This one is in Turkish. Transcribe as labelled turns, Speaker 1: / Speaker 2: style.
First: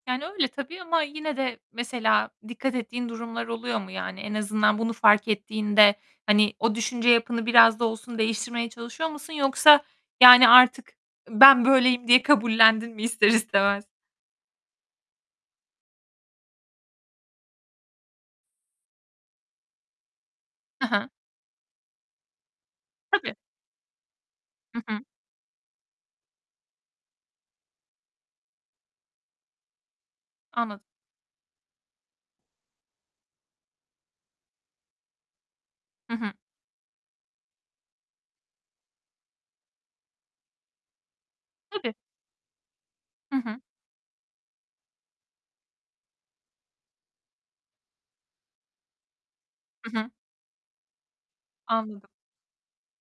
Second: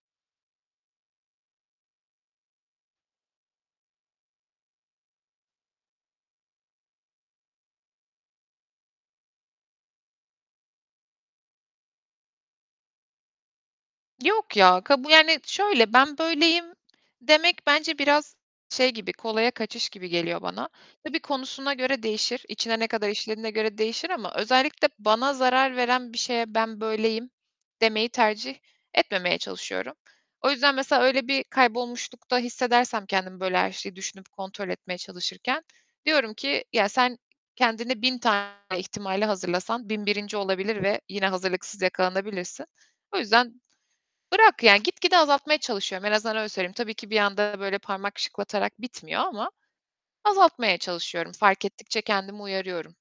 Speaker 1: Yani, öyle tabii ama yine de mesela dikkat ettiğin durumlar oluyor mu? Yani, en azından bunu fark ettiğinde, hani, o düşünce yapını biraz da olsun değiştirmeye çalışıyor musun yoksa, yani, artık ben böyleyim diye kabullendin mi ister istemez?
Speaker 2: Yok ya, kabu yani, şöyle, "Ben böyleyim." demek bence biraz şey gibi, kolaya kaçış gibi geliyor bana.
Speaker 1: Hı hı.
Speaker 2: Tabii konusuna göre değişir, içine ne kadar
Speaker 1: Tabii.
Speaker 2: işlediğine göre değişir ama
Speaker 1: Hı
Speaker 2: özellikle
Speaker 1: hı.
Speaker 2: bana zarar veren bir şeye ben böyleyim demeyi tercih etmemeye çalışıyorum. O yüzden
Speaker 1: Anladım.
Speaker 2: mesela öyle bir kaybolmuşlukta hissedersem kendimi, böyle her şeyi düşünüp kontrol etmeye çalışırken,
Speaker 1: Hı hı.
Speaker 2: diyorum ki, "Ya, sen kendine 1000 tane ihtimale hazırlasan 1001'inci olabilir ve yine hazırlıksız
Speaker 1: Tabii.
Speaker 2: yakalanabilirsin. O
Speaker 1: Hı
Speaker 2: yüzden
Speaker 1: hı.
Speaker 2: bırak." Yani, gitgide azaltmaya çalışıyorum, en azından öyle söyleyeyim. Tabii ki bir anda böyle parmak şıklatarak bitmiyor ama
Speaker 1: Hı hı.
Speaker 2: azaltmaya çalışıyorum, fark
Speaker 1: Anladım.
Speaker 2: ettikçe kendimi uyarıyorum.